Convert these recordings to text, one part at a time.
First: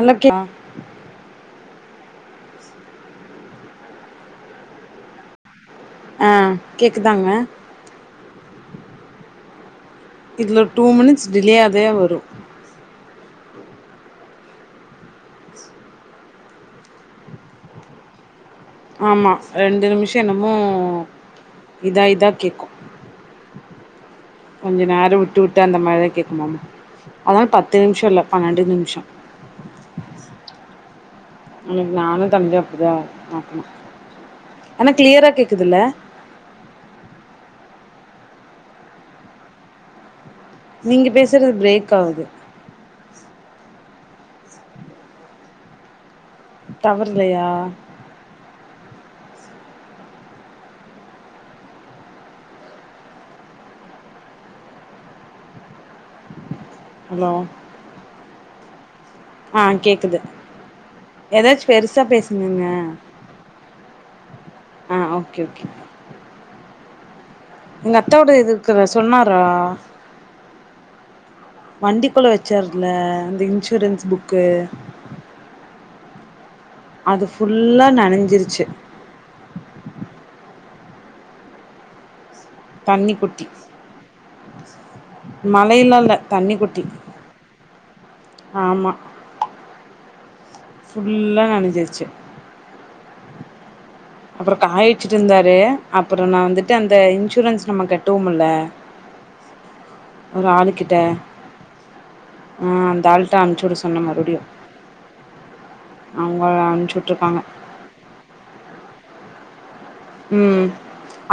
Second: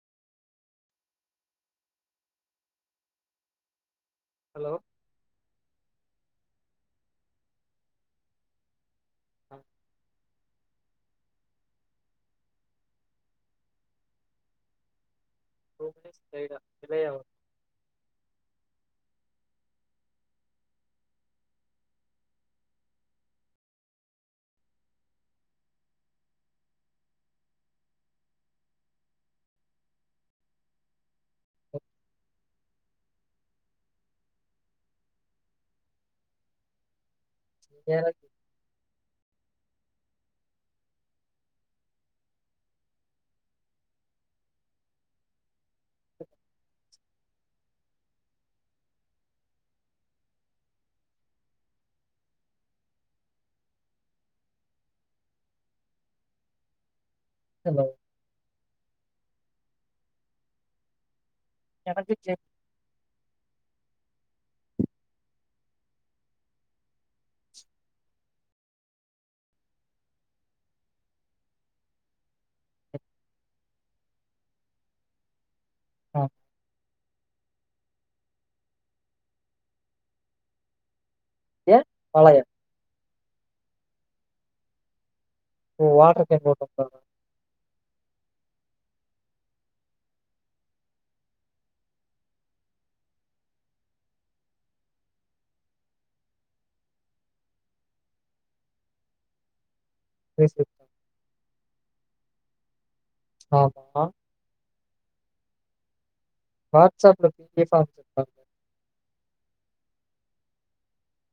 அன்னக்கி ஹலோ ஆ கேக்குதாங்க இதில டூ மினிட்ஸ் டிலே ஆதே வரும் டூ மினிட்ஸ் கைடா டிலே ஆவு ஆமா ரெண்டு நிம்ஷோ என்னமோ இதாயிதா கேக்கும் கொஞ்ச நேரோ விட்டு விட்டு அந்த மாரிதா கேக்குமாம் அதனால பத்து நிம்ஷோல்ல பன்னெண்டு நிம்ஷோ அன்னிக்கி நானு தம்பியு அப்டிதா ஆனா கிளியரா கேக்குதுல்ல [inaudible] நீங்க பேசுறது பிரேக் ஆவுது டவர் இல்லயா ஹலோ ஹலோ ஆ கேக்குது எதாச்சு பெருசா எனக்கு கேக்குது பேசுங்கங்க ஆ ஓகே ஓகே எங்க அத்தாவோட எதிர்க்குறா சொன்னாரா வண்டிக்குள்ள வெச்சார்ருல அந்த இன்ஷுரன்ஸ் புக்கு ஆ அது ஃபுல்லா நனஞ்சிருச்சு ஏன் மழயா தண்ணிக்குட்டி ஓ மழயில்லா இல்ல வாட்டர் கேன் போட்டு தண்ணிக்குட்டி வந்தாரா ஆமா புல்லா நனஞ்சிருச்சு அப்புறோ காயவெச்சிட்டுருந்தாரு அப்புறோ நா வந்துட்டு அந்த இன்சூரன்ஸ் நம்ம கட்டுவோம் இல்ல ஒரு ஆளு கிட்ட ஆ அந்தாள் தா அனுச்சு வுட சொன்ன ஆமா மறுப்டியு அவங்கள் அனுப்புச்சு வாட்ஸ்அப்ல வுட்டுருக்காங்க [unintelligible] ம்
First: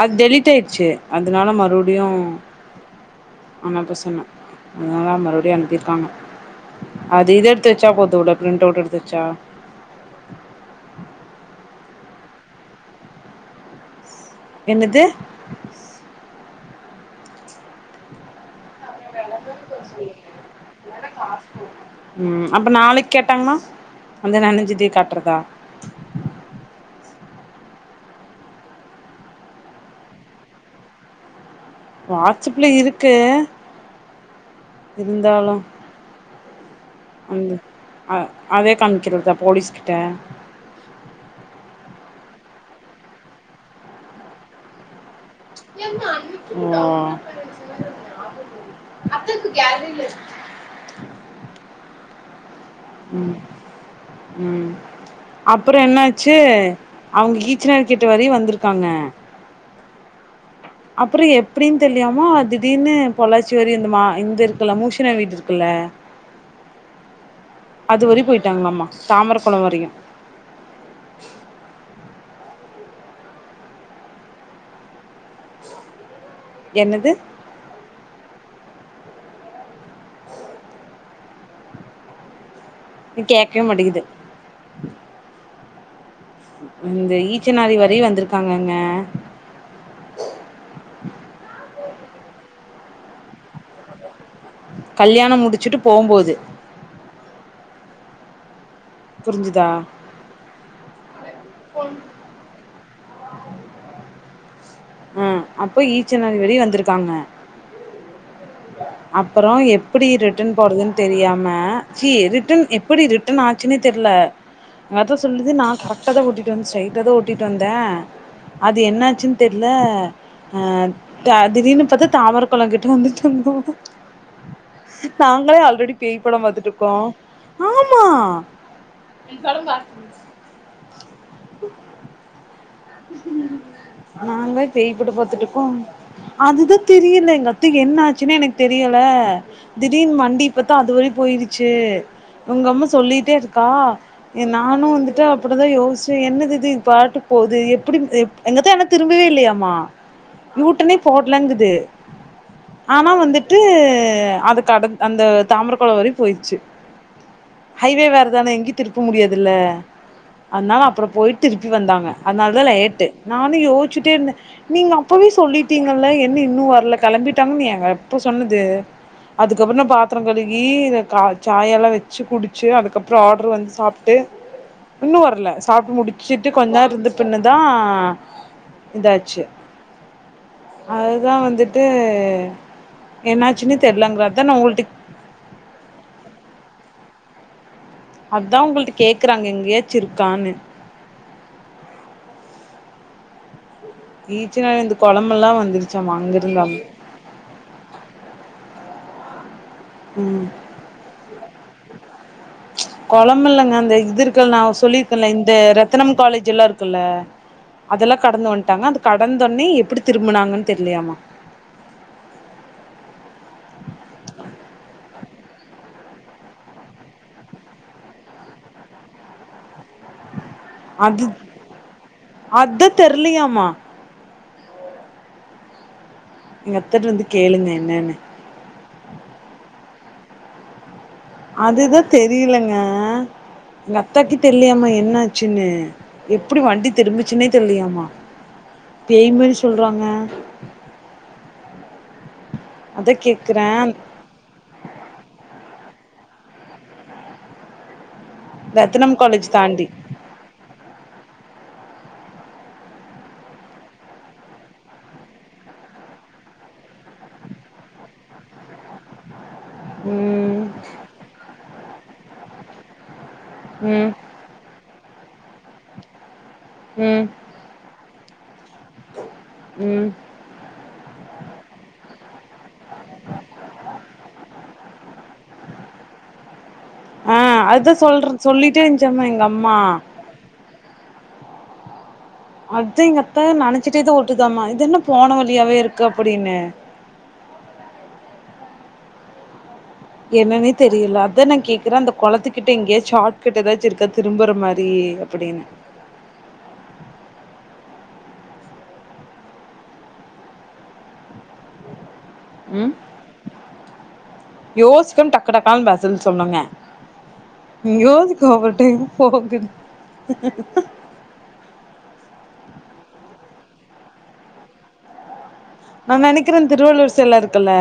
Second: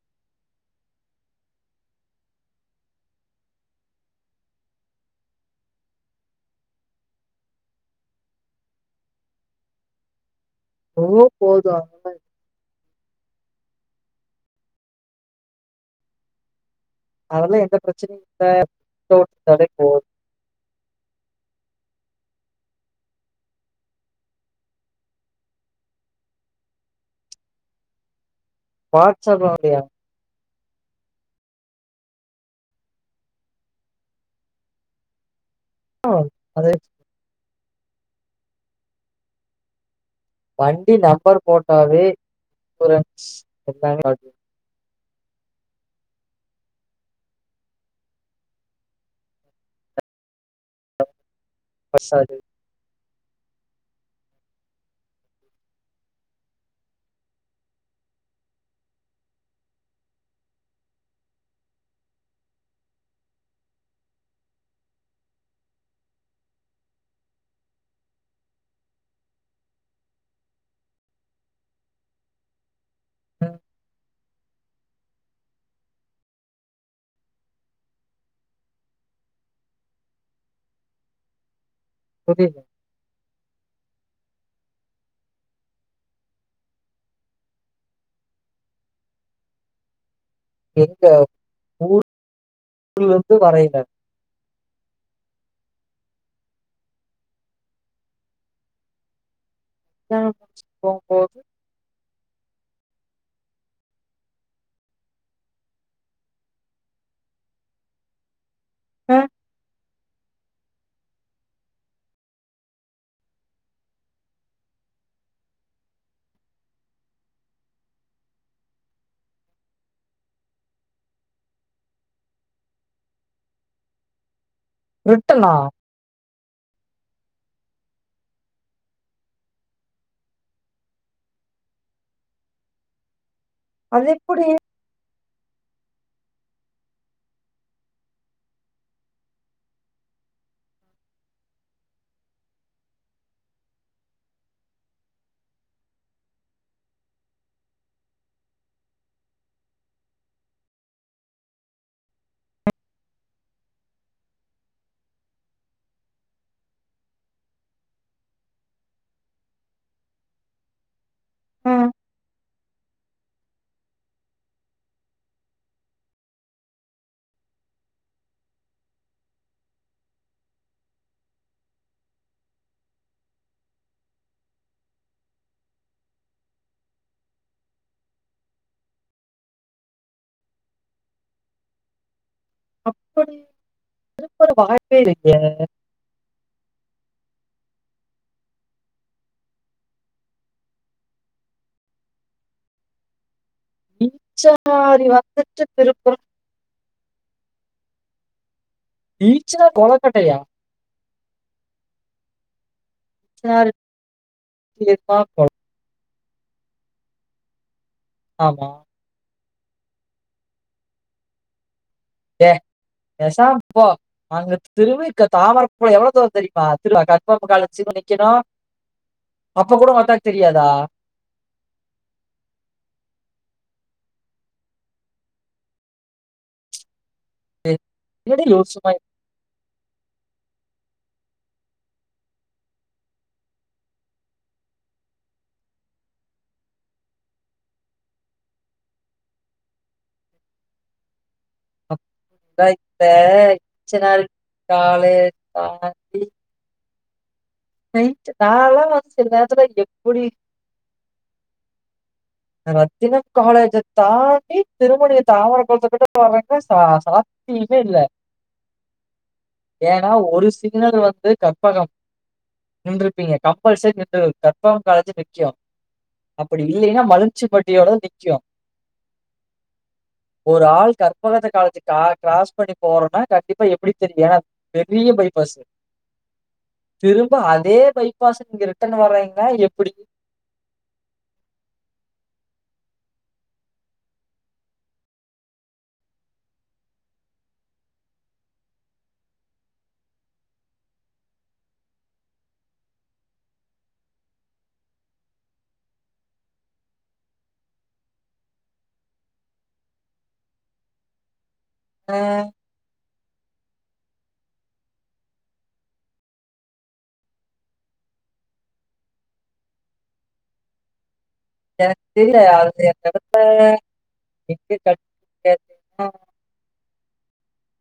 அத் டெலிட் ஆயிட்ச்சு அதனால மறுபுடியு அனால்தா சொன்ன அதனால மறுபடியு அனுப்பிருக்காங்க அதேதா எடுத்துவச்சா போதுவுடு ப்ரிண்ட்டவுட் எடுத்துவச்சா எவ்ளவோ போது என்னது அதெல்லா எந்த பிரச்சனயுல்ல [inaudible] [inaudible] ம் அப்ப நாளைக் கேட்டாங்கண்ணா வந்து நனஞ்சதே காட்றதா வாட்ஸப் ல வந்தியா வாட்ஸப்ல இருக்கு இருந்தாலு ஓ அது வந்து அ அதே காம்க்கிறதா போலீஸ்கிட்ட வண்டி நம்பர் போட்டாவே சூரன்ஸ் எல்லாமே கா [inaudible] ம் அப்துல்க்கு இப்ப யாருமே இல்லே பஸ்ஸா அது ம் ம் அப்றோ என்னாச்சு அவுங்க ஈச்சனாரி கிட்ட வரையு வந்துருக்காங்க அப்றோ எப்டின் தெர்லியாமா திடீர்னு பொள்ளாச்சி வரையு இந்த மா இந்துருக்குல்ல மோஷினா வீடுருக்குல்ல அதுவரையு போய்ட்டாங்களாமா தாமரகொளோ வரையு ம் என்னது புரில்ல இத் கேக்கவே மாட்டிகிது இந்த ஈச்சனாரி வரையு வந்துருக்காங்கங்க எங்க புளியகொளத்து வரயில கல்யாணம் முடிச்சுட்டு போம்போது புரிஞ்சிதா நா போம்போது ஃபோன் ம் அப்போ ஈச்சனாரி வழி வந்திருக்காங்க ஆ அப்பறோ எப் டி ரிட்டன் போறதுன் தெரியாம ச்சி ரிட்டன் எப்டி ரிட்டன் ஆச்சுன்னே தெர்ல அதா சொல்லுது நா கரக்ட்டா தா ஓட்டிட்டு வந் ஸ்ட்ரைட்டா தா ஓட்டிட்டு வந்தே அது என்னாச்சுன் தெர்ல அ த திடீர்னு பாத்தா தாமர கொளங்கிட்ட வந்துட்ருந்தோ ரிட்டனா நாங்களே ஆல்ரெடி பேய் படோ பாத்துட்ருக்கோ ஆமா அது எப்படி நாங்களே பேய்ப்படோ பாத்துட்ருக்கோ அது தான் தெரியில எங்க அத்தைக்கு என்ன ஆச்சுன்னே எனக் தெரியல திடீர்னு வண்டி இப்பத்தா அதுவரையு போயிருச்சு உங்கம்மா சொல்லிட்டே இருக்கா எ நானு வந்துட்டு அப்புடி தா யோஸ்ச்சே என்னதிது இது பாட்டுக் போது எப் புடி எப் எங்கத்த ஆனா திரும்பவே இல்லையாமா யூ டன்னே போட்லங்குது ஆனா வந்துட்டு அது கடந் அந்த தாமர கொளோ வரையு போயிர்ச்சு ஹைவே வேற தானே எங்கயு திருப்ப முடியாதுல்ல அத்னால அப்பறோ போய்ட்டு திருப்பி ஆ வந்தாங்க அத்னால தா லேட்டு நானு யோஸ்ச்ட்டே இருந்தே நீங்க அப்பவே சொல்லிட்டீங்கல்ல என்ன இன்னு வர்ல கிளம்பிட்டாங்கன் எங் எப்போ சொன்னது அதுக்கப்பறோ நா பாத்தரோ கழுகி இத கா சாயால்லா வெச்சு குடிச்சு அதுக்கப்றோ ஆட்ரு வந்து சாப் ட்டு இன்னு வர்ல சாப்ட்டு முடிச்சிட்டு கொஞ் நேர் இர்ந்துட் பின்ன தா இதாச்சு அது தா வந்துட்டு என்னாச்சுனு தெர்லங்கறா அதா நா உங்கள்ட்ட [inaudible] ல அதா உங்கள்ட்ட கேக்கறாங்க எங்யாச்சிருக்கானு ஈச்சனாரி அந்த கொளமெல்லா வந்துட்டு வந்துருச்சாமா திருப்பரம் அங்கர்ந்தாமா ஈச்சனாரி கொள ம் ஈச்சனாரி கொளமில்லங்க அந்த இதுருக்குல்ல நா தீர்த்தா சொல்லிருக்கல்ல கொல இந்த ரத் தனம் காலேஜ் எல்லா இருக்குல்ல அதெல்லா கடந்து ஆமா வந்ட்டாங்க அந்த கடந்தோன்னே எப்டி திரும்பினாங்கன்னு தெர்லயாமா ஏ பேசாம போ அங்க திருவைக தாமரப்பூல எவ்வளோ தூர தெரியுமா [unintelligible] நிக்கணு அப்போ கூட ஓ அத்தாக்கு தெரியாதா அது அதா தெர்லையாமா எங்க அத்தாட்ட வந்து கேளுங்க என்னன்னு என்னடி லூசு மாயி அதுதா தெரியலங்க எங்க அத்தாக்கே தெர்லியாமா என்ன ஆச்சுன்னு எப்டி வண்டி திரும்புச்சுன்னே தெர்லியாமா பேய் மாரி சொல்றாங்க அதா கேக்குறே [inaudible] நைட்டு நாலா வந்து ரத்தனம் செல காலேஜ் நேரத்துல தாண்டி எப்புடி ரத்தினம் காலேஜ தாண்டி திருமணிய தாமரக்கொளத்துக்கிட்ட போ [unintelligible] சா சா யுமே இல்ல ஏனா ஒரு ம் சிக்னல் வந்து கற்பகம் நின்றுருப்பீங்க கம்பல்சரி ம் நின்று கற்பகம் காலேஜு நிக்கு அப்டி இல்லேன்னா ம் மலுன் ச்சுபட்டியோடதா நிக்கு ம் ஒரு ஆள் கற்பகத்த காலேஜ் கா க்ராஸ் பண்ணி போறான்னா கண்டிப்பா எப்டி தெரியு ஏனா பெரிய பைபாஸு திரும்ப ஆ அதே அதா சொல்ற பைபாஸு நீங்க சொல்லிட்டே ரிட்டர்ன் இருந்துச்சாமா எங்க வர்றீங்கனா அம்மா எப்டி அதா எங்க அத்தா நெனைச்சிட்டே தா ஓட்டுதாமா இது என்ன போன வழியாவே இருக்கு அப்டின்னு என்னன்னே தெரியல அதா நா கேக்குற அந்த கொளத்துக்கிட்ட எங்கயாச் சாட்கட் எதாச்சு இருக்கா‌ திரும்பற மாரி அப்டின்னு ஆ ம் யோசிக்காம டக்கு டக்கால்னு பதில் சொல்லுங்க யோசிக் கோப்பட்டே போங்குது எனக்கு தெரியல அவ்ள [inaudible] எங்க கட் நா நெனைக்கிறே திருவள்ளூர் செல இருக்குல்ல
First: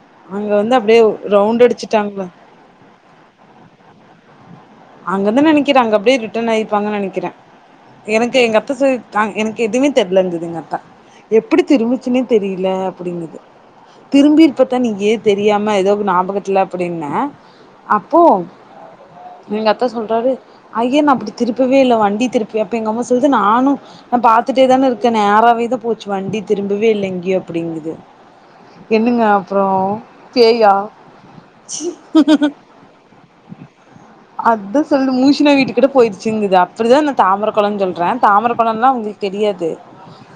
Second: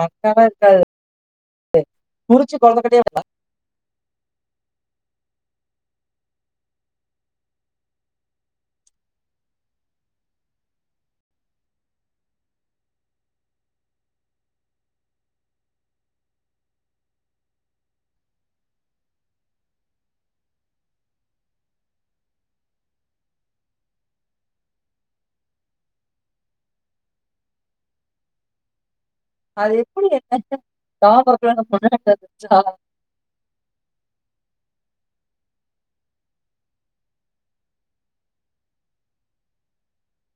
அங்கல்லா அங்க வந்து இருக்காது அப்டியே ரவுண்ட் அடிச்சுட்டாங்களா உறிச்சு கொழந்தக்கிட்டயே அங்கதா நா நிக்கிற அங்க அப்டியே ரிட்டர்ன் ஆயிப்பாங்கன்னு நெனைக்கிற எனக்கு எங்க அத்த சொல்லி நா எனக்கு எதுவுமே தெர்லங்கிது எங்க அத்தா எப்டி திரும்பிச்சுனே தெரியல அப்டிங்குது திரும்பி இருப்பத்தா நீயே தெரியாம ஏதோ ஞாபகத்துல அப்டின்ன அப்போ எங்க அத்தா சொல்றாரு ஐய நா அப்டி திருப்பவே இல்ல வண்டி திருப்பி அப்ப எங்க அம்மா சொல்லுது நானு நா பாத்துட்டேதானே இருக்க நேராவே தா போச்சு வண்டி திரும்பவே இல்ல வண்டி எங்கியு அப்டிங்குது என்னங்க அப்புறோ அது எப்படி பேயா தாமரத்துல நம்ம ச்சி முன்னாடி இருந்துச்சா, அதா சொல்லு மூசின வீட்டுக்கிட்ட போயிருச்சுங்குது அப்படிதா நா தாமரக்கொளனு சொல்றே தாமரக்கொளல்லா உங்க தெரியாது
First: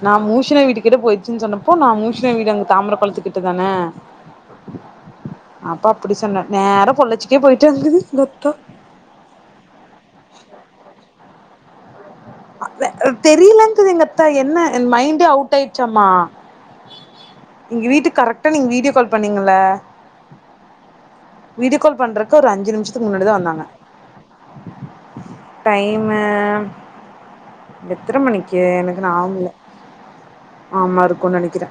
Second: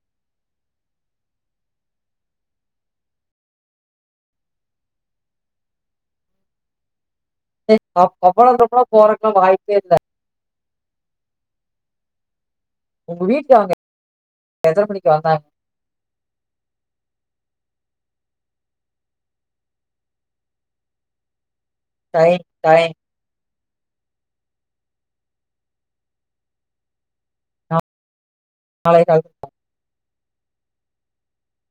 நா மூஷினா வீட்டுக்கிட்ட போயிடுச்சு சொன்னப்போ நா மூஷினா வீடு அங்க தாமரக்கொளத்துக்கிட்ட தான அப்ப அப்படி சொன்னே நேரா பொள்ளாச்சிக்கே போயிட்டேங்குது எங்க அத்தா போறக்கு வாய்ப்பே இல்ல அ த உங்க வீட்டுக்கு அவங்க தெரியலங்குது எங்க அத்தா என்ன எத்தனை மணிக்கு மைண்டே வந்தாங்க அவுட் ஆயிட்ச்சாம்மா எங்க வீட்டுக்கு கரெக்டா நீங்க வீடியோ கால் பண்ணீங்கல்ல வீடியோகால் பண்றக்கு டைம் ஒரு அஞ்சு டைம் நிமிஷத்துக்கு முன்னாடிதா வந்தாங்க டைமு எத்தன மணிக்கு நாளை எனக்கு கால் ஞாபகல்ல ஆமா இருக்குனு நெனைக்கிறே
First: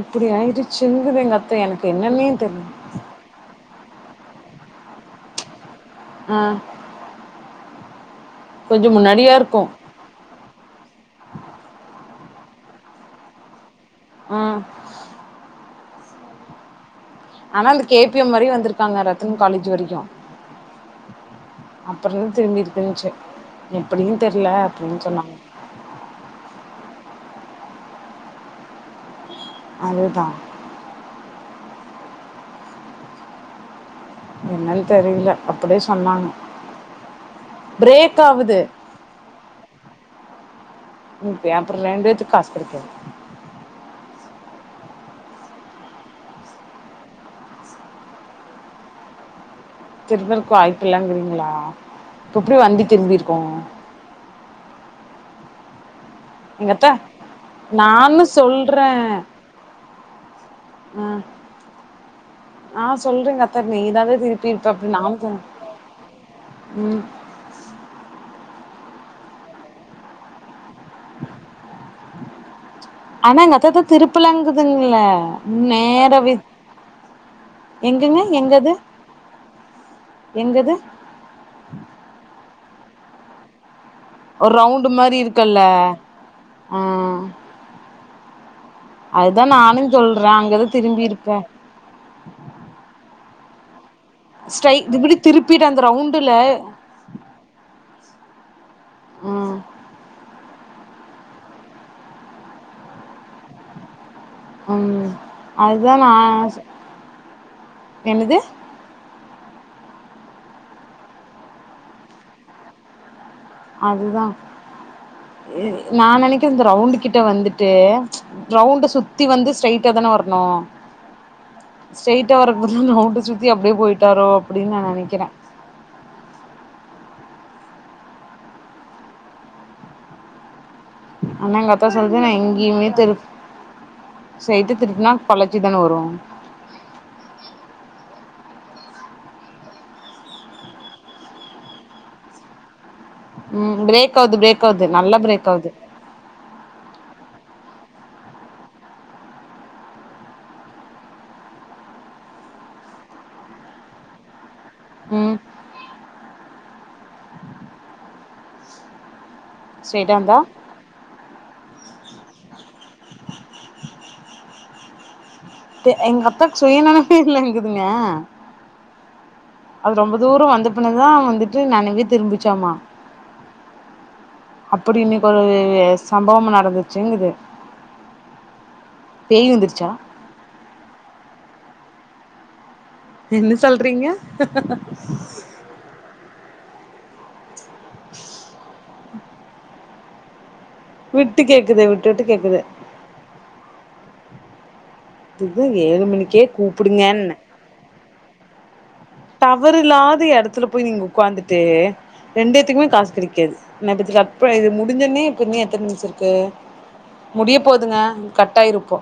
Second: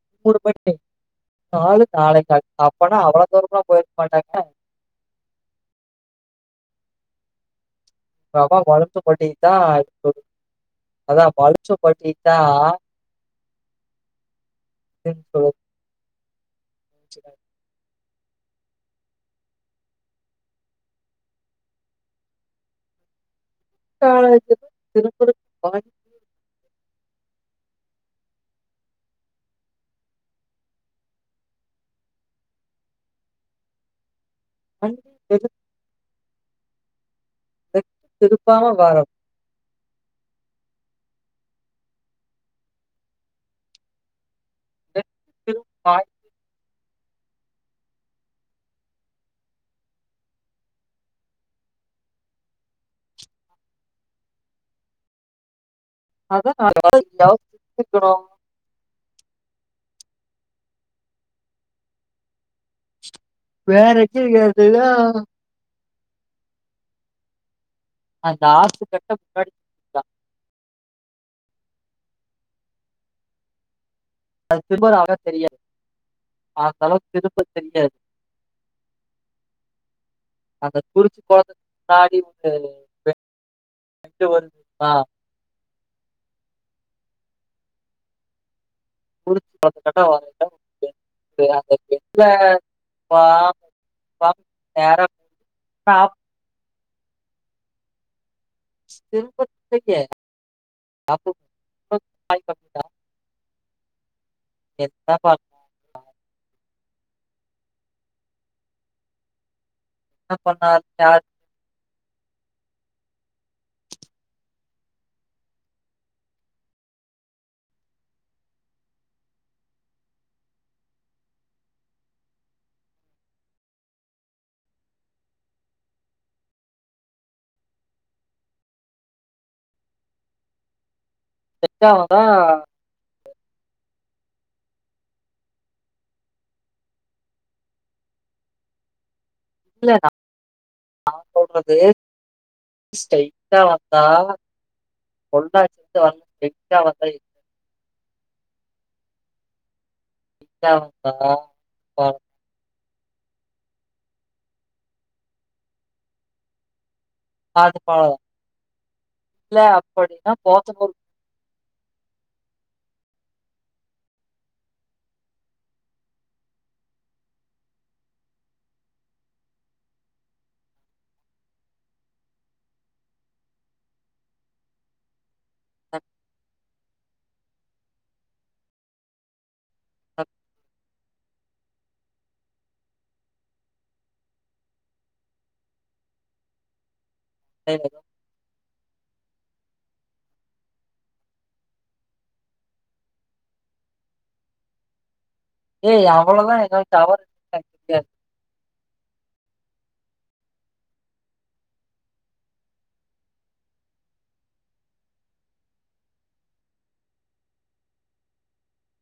இப்டி மூணு மணி ஆயிடுச்சுங்குது எங்க அத்த எனக்கு என்னன்னே தெர்ல அப்பன்னா அவ்ள தூரம்லா போயிருக்க மாட்டாங்க ஆ கொஞ்சோ முன்னாடியா [unintelligible] தா இருக்கு அதா [unintelligible] ம் இப்பவே ஆனா அது கே பி எம் வரையு வந்திருக்காங்க ரத்தன் காலேஜ் வரைக்கு அப்படின்னு திரும்பிட்டு தெரிஞ்சு எப்படியு தெரல காலேஜ் அப்படின்னு திருப்பூர் சொன்னாங்க வண்டி அதுதா என்னாலு வண்டி தெரியல திரு- அப்படியே சொன்னாங்க பிரேக்காவுது திருப்பாம வரோம் உ பேப்பர்லண்டுது காசு குடுக்குறோ திரும்ப வாய். திரும்ப இருக்கு வாய்ப்பலாம்ங்கிறீங்களா இப்போ எப்டி வந்திடு திரும்பியிருக்கோ அதான் நான் எங்கத்த எவ்வளவு நானு யோசிச்சுக்கணும். சொல்றே ம் ஆ சொல்றங்க த வேற நீதான எங்கேயும் திருப்பி இருக்கிறது இல்ல. தப்பு [unintelligible] ம் அந்த ஆசு கட்ட முனாடி ஆனாங்கத்தத்த திருப்பலாங்குதுங்கள திரும்புறவங்க தெரியாது நேரவே அந்த அளவுக்கு திரும்ப தெரியாது எங்கங்க எங்கது எங்கது அந்த குறிச்சு குளதுக்கு முன்னாடி ஒரு பெண்டு ஒரு ரவுண்டு் வருதுமா மாரி இருக்குல்ல ஆ அதுதா குறிச்சி நானு குளத்துக்கிட்ட சொல்றே அங்கதா திரும்பி இருப்பே இல்ல பா ஸ்டைக் இதுப்படி திருப்பிட்டு அந்த நான் ரவுண்டுல ம் திருப்பத்ததுக்கே [unintelligible] ம் என்ன பண்ணா அதுதா நா ஸ் என்னது என்ன பண்ணாரு [unintelligible] அதுதா நா நனைக்கிறது இந்த ரவுண்டு கிட்ட வந்துட்டு ரவுண்டு சுத்தி வந்து ஸ்ட்ரைட்டா தான வரணு ஸ்ட்ரைட்டா வரக்கூது ரவுண்ட சுத்தி அப்டியே போயிட்டாரோ அப்படின்னு நா நனைக்கிறே ஆனா எங்க ஆத்தா ஸ்ட்ரைட்டா வந்தா சொல்லுது நா எங்கயுமே தெருப் சைட்டு திருட்னா பழச்சி தான வரு இல்ல நா சொல்றது ஸ்டைட் சொல்ல ம் வந்தா பிரேக் ஆவுது பிரேக் ஆவுது நல்லா பிரேக் கொல்ல ஆவுது அடி ஸ்டு வந்த எங்க வந்த யா பா ம் பாது பழ இல்ல ஸ்ட்ரைட்டா அப்டின்னா வந்தா போத்தபரு எங்கப்பா சுய நனைப்பே இல்லங்குதுங்க அது ரொம்ப தூர வந்தப்பிண்ணதா வந்துட்டு நெனவே திரும்பிச்சாமா அப்படி இன்னைக்கு ஒரு சம்பவ நடந்துச்சு செங்குது பேய் வந்துச்சா அ என்ன சொல்றீங்க [inaudible] [inaudible] விட்டு கேக்குது விட்டு விட்டு கேக்குது துது ஏழு ஏய் மணிக்கே அவ்வளோதா எங்க டவர் கூப்புடுங்கன்ன டவர் இல்லாத எடத்துல போய் நீங்க உக்காந்துட்டு ரெண்டுதுக்குமே காசு கடைக்காது நா இது கப்ப இது முடிஞ்சுன்னே புண்யா தெரிஞ்ச்சிருக்க முடிய போதுங்க கட்டாயிரு இப்போ